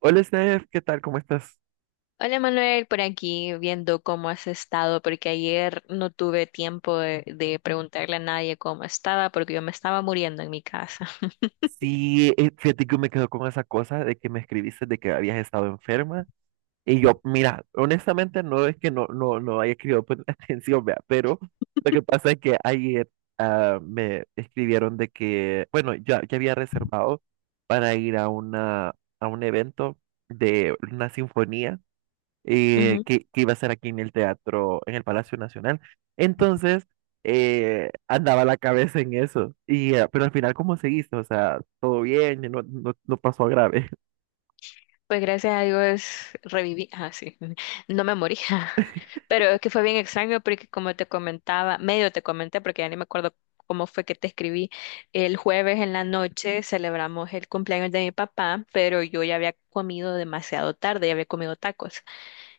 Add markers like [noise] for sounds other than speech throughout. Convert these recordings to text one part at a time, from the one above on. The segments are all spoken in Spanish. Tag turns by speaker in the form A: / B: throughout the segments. A: Hola, Steph, ¿qué tal? ¿Cómo estás?
B: Hola Manuel, por aquí viendo cómo has estado, porque ayer no tuve tiempo de preguntarle a nadie cómo estaba, porque yo me estaba muriendo en mi casa.
A: Sí, fíjate que me quedo con esa cosa de que me escribiste de que habías estado enferma. Y yo, mira, honestamente no es que no haya querido poner [laughs] atención, vea, pero lo que pasa es que ayer me escribieron de que, bueno, ya había reservado para ir a una, a un evento de una sinfonía,
B: [laughs]
A: eh,
B: Ujú.
A: que, que iba a ser aquí en el teatro, en el Palacio Nacional. Entonces, andaba la cabeza en eso. Y, pero al final, ¿cómo seguiste? O sea, todo bien, no pasó a grave. [laughs]
B: Pues gracias a Dios reviví, sí, [laughs] no me morí, [laughs] pero es que fue bien extraño porque como te comentaba, medio te comenté, porque ya ni me acuerdo cómo fue que te escribí. El jueves en la noche celebramos el cumpleaños de mi papá, pero yo ya había comido demasiado tarde, ya había comido tacos.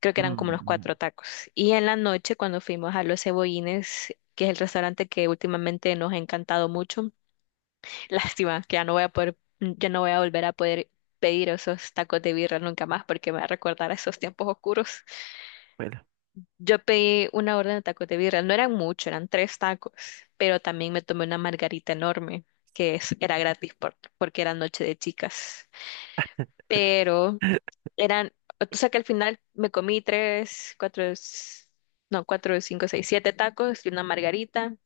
B: Creo que eran como unos
A: Mm,
B: cuatro tacos. Y en la noche, cuando fuimos a Los Cebollines, que es el restaurante que últimamente nos ha encantado mucho, [laughs] lástima que ya no voy a poder, ya no voy a volver a poder pedir esos tacos de birra nunca más porque me va a recordar a esos tiempos oscuros.
A: bueno,
B: Yo pedí una orden de tacos de birra, no eran mucho, eran tres tacos, pero también me tomé una margarita enorme, era gratis porque era noche de chicas. Pero eran, o sea que al final me comí tres, cuatro, no, cuatro, cinco, seis, siete tacos y una margarita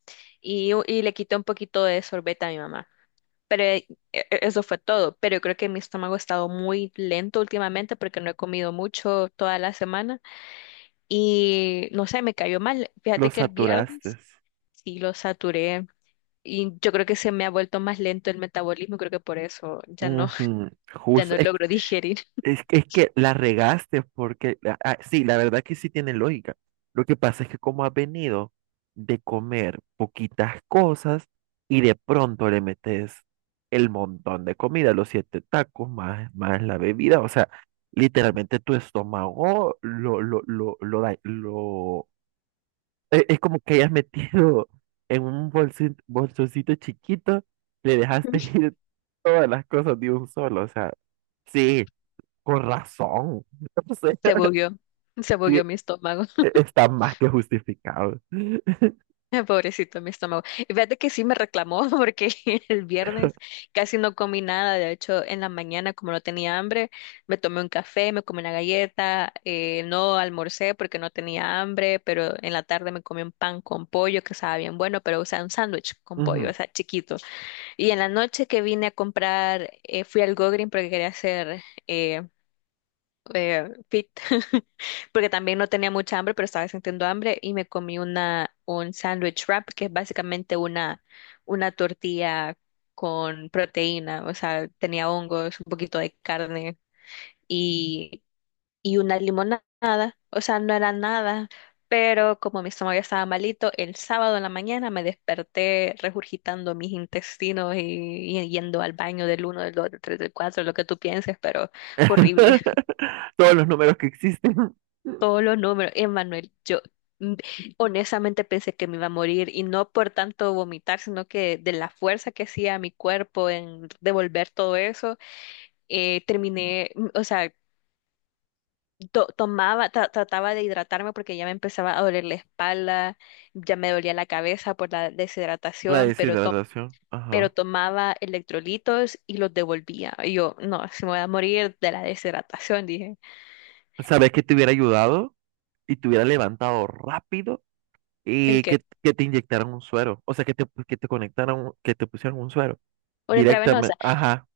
B: y, y le quité un poquito de sorbete a mi mamá. Pero eso fue todo. Pero yo creo que mi estómago ha estado muy lento últimamente porque no he comido mucho toda la semana y no sé, me cayó mal.
A: lo
B: Fíjate que el
A: saturaste.
B: viernes sí lo saturé. Y yo creo que se me ha vuelto más lento el metabolismo, creo que por eso ya no, [laughs]
A: Ujú.
B: ya
A: Justo.
B: no
A: Es
B: logro digerir.
A: Es, es que la regaste porque, sí, la verdad que sí tiene lógica. Lo que pasa es que como has venido de comer poquitas cosas y de pronto le metes el montón de comida, los siete tacos más, más la bebida, o sea, literalmente tu estómago lo, da- lo- e- es como que hayas metido en un bolsito, bolsoncito chiquito, le dejaste [laughs] ir todas las cosas de un solo, o sea, sí, con razón. [laughs] No sé,
B: Se bugueó, se
A: sí,
B: bugueó mi estómago.
A: está más que justificado.
B: [laughs] Pobrecito mi estómago. Y fíjate que sí me reclamó [laughs] porque el viernes casi no comí nada. De hecho, en la mañana, como no tenía hambre, me tomé un café, me comí una galleta, no almorcé porque no tenía hambre, pero en la tarde me comí un pan con pollo que estaba bien bueno, pero o sea, un sándwich con pollo,
A: Ujú.
B: o sea, chiquito. Y en la noche que vine a comprar, fui al Go Green porque quería hacer eh, fit, [laughs] porque también no tenía mucha hambre, pero estaba sintiendo hambre y me comí un sandwich wrap, que es básicamente una, tortilla con proteína, o sea, tenía hongos, un poquito de carne y, una limonada, o sea, no era nada, pero como mi estómago ya estaba malito, el sábado en la mañana me desperté regurgitando mis intestinos y, yendo al baño del uno, del 2, del 3, del 4, lo que tú pienses, pero fue horrible.
A: [laughs] Todos los números que existen.
B: Todos los números. Emanuel, yo mm, honestamente pensé que me iba a morir y no por tanto vomitar, sino que de la fuerza que hacía mi cuerpo en devolver todo eso, terminé, o sea, tomaba, trataba de hidratarme porque ya me empezaba a doler la espalda, ya me dolía la cabeza por la
A: La
B: deshidratación,
A: deshidratación.
B: pero
A: Ajá.
B: tomaba electrolitos y los devolvía. Y yo, no, si me voy a morir de la deshidratación, dije.
A: Sabes que te hubiera ayudado y te hubiera levantado rápido
B: ¿El
A: y
B: qué?
A: que te inyectaran un suero. O sea, que te conectaran, que te pusieran un suero
B: Una intravenosa.
A: directamente. Ajá.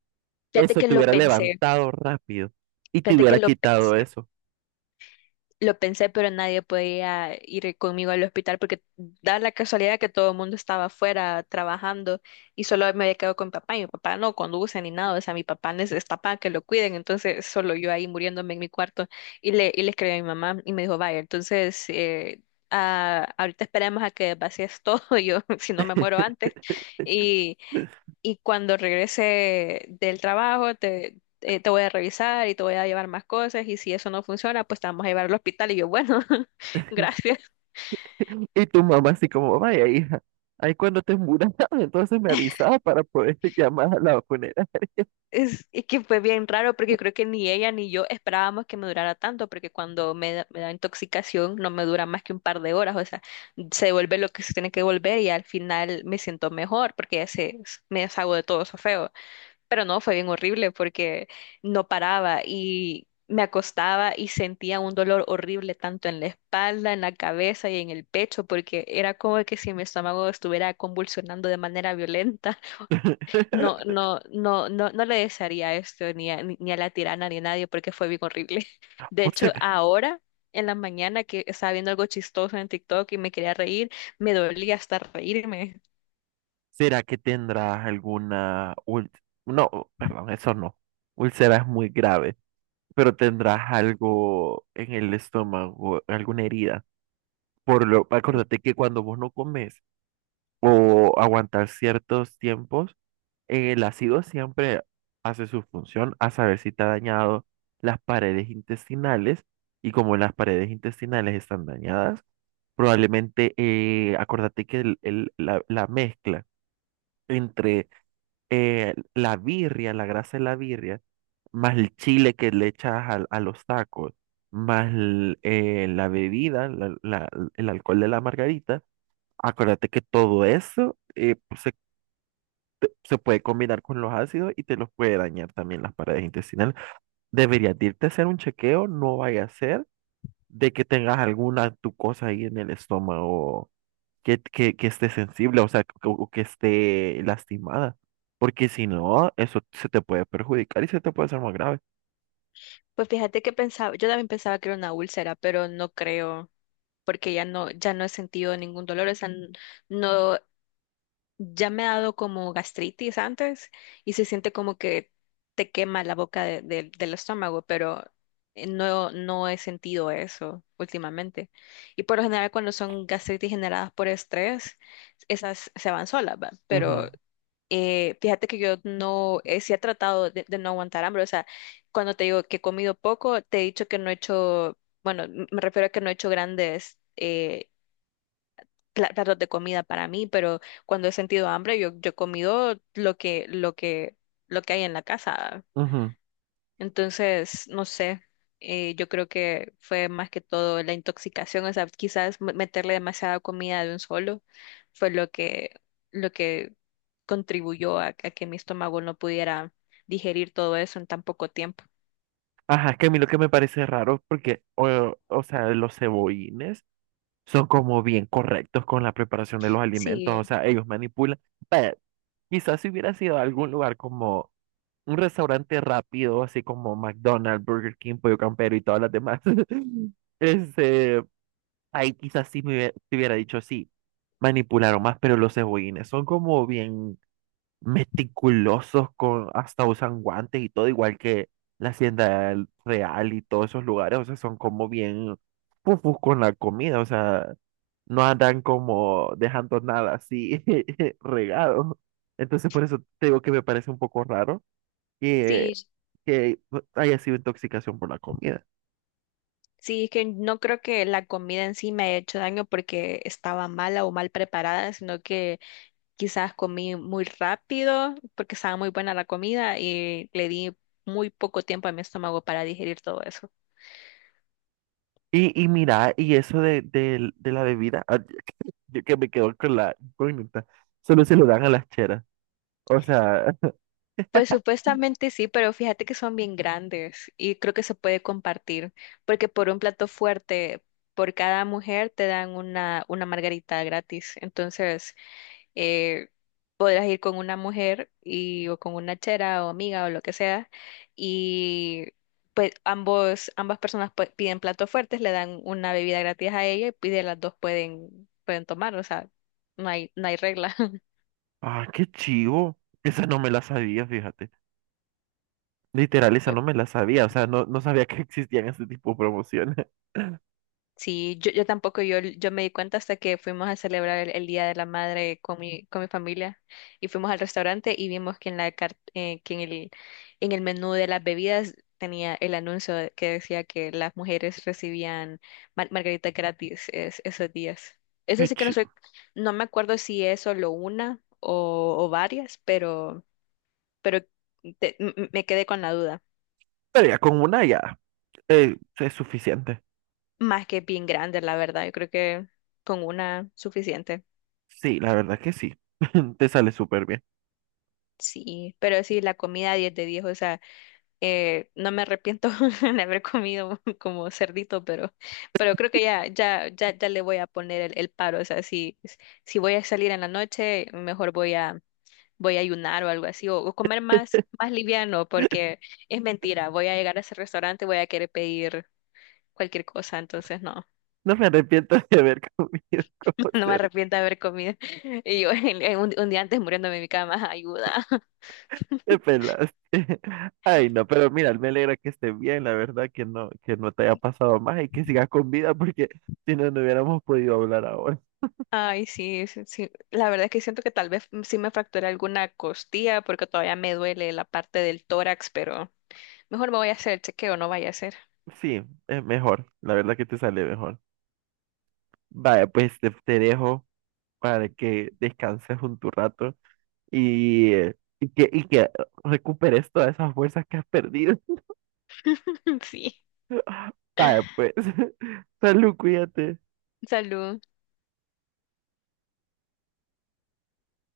B: Fíjate
A: Eso
B: que
A: te
B: lo
A: hubiera
B: pensé.
A: levantado rápido y te
B: Fíjate que
A: hubiera quitado eso.
B: lo pensé, pero nadie podía ir conmigo al hospital porque da la casualidad que todo el mundo estaba afuera trabajando y solo me había quedado con mi papá y mi papá no conduce ni nada, o sea, mi papá necesita para que lo cuiden, entonces solo yo ahí muriéndome en mi cuarto y le escribí a mi mamá y me dijo, vaya, entonces ahorita esperemos a que vacíes todo, [laughs] yo si no me muero antes y... Y cuando regrese del trabajo, te voy a revisar y te voy a llevar más cosas y si eso no funciona, pues te vamos a llevar al hospital. Y yo, bueno, [laughs] gracias.
A: Y tu mamá así como, vaya hija, ahí cuando te muras, [laughs] entonces me avisaba para poder [laughs] llamar a la funeraria.
B: Es que fue bien raro porque creo que ni ella ni yo esperábamos que me durara tanto porque cuando me da intoxicación no me dura más que un par de horas, o sea, se devuelve lo que se tiene que devolver y al final me siento mejor porque me deshago de todo eso feo. Pero no, fue bien horrible porque no paraba y me acostaba y sentía un dolor horrible tanto en la espalda, en la cabeza y en el pecho, porque era como que si mi estómago estuviera convulsionando de manera violenta. [laughs] No,
A: [laughs]
B: no, no, no, no le desearía esto ni a, ni a la tirana ni a nadie porque fue bien horrible. [laughs] De
A: O
B: hecho,
A: sea,
B: ahora en la mañana que estaba viendo algo chistoso en TikTok y me quería reír, me dolía hasta reírme.
A: ¿será que tendrás alguna no, perdón, eso no. Úlcera es muy grave, pero tendrás algo en el estómago, alguna herida. Por lo, acuérdate que cuando vos no comes o aguantas ciertos tiempos, el ácido siempre hace su función a saber si te ha dañado las paredes intestinales, y como las paredes intestinales están dañadas, probablemente, acordate que la mezcla entre, la birria, la grasa de la birria, más el chile que le echas a los tacos, más el, la bebida, el alcohol de la margarita, acuérdate que todo eso se puede combinar con los ácidos y te los puede dañar también las paredes intestinales. Deberías de irte a hacer un chequeo, no vaya a ser de que tengas alguna tu cosa ahí en el estómago que esté sensible, o sea, que, o que esté lastimada, porque si no, eso se te puede perjudicar y se te puede hacer más grave.
B: Pues fíjate que pensaba, yo también pensaba que era una úlcera, pero no creo. Porque ya no, ya no he sentido ningún dolor, o sea, no, ya me ha dado como gastritis antes y se siente como que te quema la boca del estómago, pero no, no he sentido eso últimamente. Y por lo general cuando son gastritis generadas por estrés, esas se van solas, ¿va? Pero
A: Ujú,
B: fíjate que yo no, sí he tratado de, no aguantar hambre, o sea, cuando te digo que he comido poco, te he dicho que no he hecho... Bueno, me refiero a que no he hecho grandes platos de comida para mí, pero cuando he sentido hambre, yo he comido lo que, lo que hay en la casa.
A: ujú.
B: Entonces, no sé, yo creo que fue más que todo la intoxicación, o sea, quizás meterle demasiada comida de un solo fue lo que, lo que contribuyó a que mi estómago no pudiera digerir todo eso en tan poco tiempo.
A: Ajá, es que a mí lo que me parece raro, porque, o sea, los cebollines son como bien correctos con la preparación de los alimentos,
B: Sí,
A: o sea, ellos manipulan. Vaya, quizás si hubiera sido a algún lugar como un restaurante rápido, así como McDonald's, Burger King, Pollo Campero y todas las demás, [laughs] este, ahí quizás sí me te hubiera dicho, sí, manipularon más, pero los cebollines son como bien meticulosos, con, hasta usan guantes y todo, igual que la Hacienda Real y todos esos lugares, o sea, son como bien pufus con la comida, o sea, no andan como dejando nada así [laughs] regado. Entonces, por eso te digo que me parece un poco raro que,
B: sí,
A: que haya sido intoxicación por la comida.
B: sí, es que no creo que la comida en sí me haya hecho daño porque estaba mala o mal preparada, sino que quizás comí muy rápido porque estaba muy buena la comida y le di muy poco tiempo a mi estómago para digerir todo eso.
A: Y mira, y eso de, de la bebida, ah, yo que me quedo con la incógnita, solo se lo dan a las cheras. O sea,
B: Pues supuestamente sí, pero fíjate que son bien grandes y creo que se puede compartir, porque por un plato fuerte, por cada mujer te dan una margarita gratis. Entonces, eh, podrás ir con una mujer y, o con una chera o amiga o lo que sea y pues ambos, ambas personas pues, piden platos fuertes, le dan una bebida gratis a ella y de las dos pueden, tomar, o sea, no hay, regla. [laughs]
A: ah, qué chivo. Esa no me la sabía, fíjate. Literal, esa no me la sabía. O sea, no, no sabía que existían ese tipo de promociones.
B: Sí, yo tampoco, yo me di cuenta hasta que fuimos a celebrar el Día de la Madre con mi, familia y fuimos al restaurante y vimos que que en en el menú de las bebidas tenía el anuncio que decía que las mujeres recibían margarita gratis esos días.
A: [laughs]
B: Eso
A: Qué
B: sí que no soy,
A: chivo.
B: no me acuerdo si es solo una o varias, pero, pero me quedé con la duda.
A: Pero ya con una ya, es suficiente.
B: Más que bien grande, la verdad. Yo creo que con una suficiente.
A: Sí, la verdad que sí. [laughs] Te sale súper bien.
B: Sí, pero sí, la comida 10 de 10, o sea, no me arrepiento [laughs] de haber comido [laughs] como cerdito, pero, creo que ya, le voy a poner el paro, o sea, si voy a salir en la noche, mejor voy a ayunar o algo así, o comer más, más liviano, porque es mentira, voy a llegar a ese restaurante, voy a querer pedir cualquier cosa, entonces no,
A: No me arrepiento de haber comido [laughs]
B: [laughs]
A: como
B: no me
A: ser.
B: arrepiento de haber comido, y yo [laughs] un día antes muriéndome en mi cama, [laughs] ayuda.
A: Te pelaste. [laughs] Ay, no, pero mira, me alegra que estés bien. La verdad que no te haya pasado más y que sigas con vida porque [laughs] si no, no hubiéramos podido hablar ahora.
B: Ay, sí, sí, sí. La verdad es que siento que tal vez sí me fracturé alguna costilla porque todavía me duele la parte del tórax, pero mejor me voy a hacer el chequeo, no vaya a ser.
A: Sí, es mejor. La verdad que te sale mejor. Vaya, pues te dejo para que descanses un tu rato y que recuperes todas esas fuerzas que has perdido.
B: [laughs] Sí.
A: Vaya, pues. [laughs] Salud, cuídate.
B: Salud.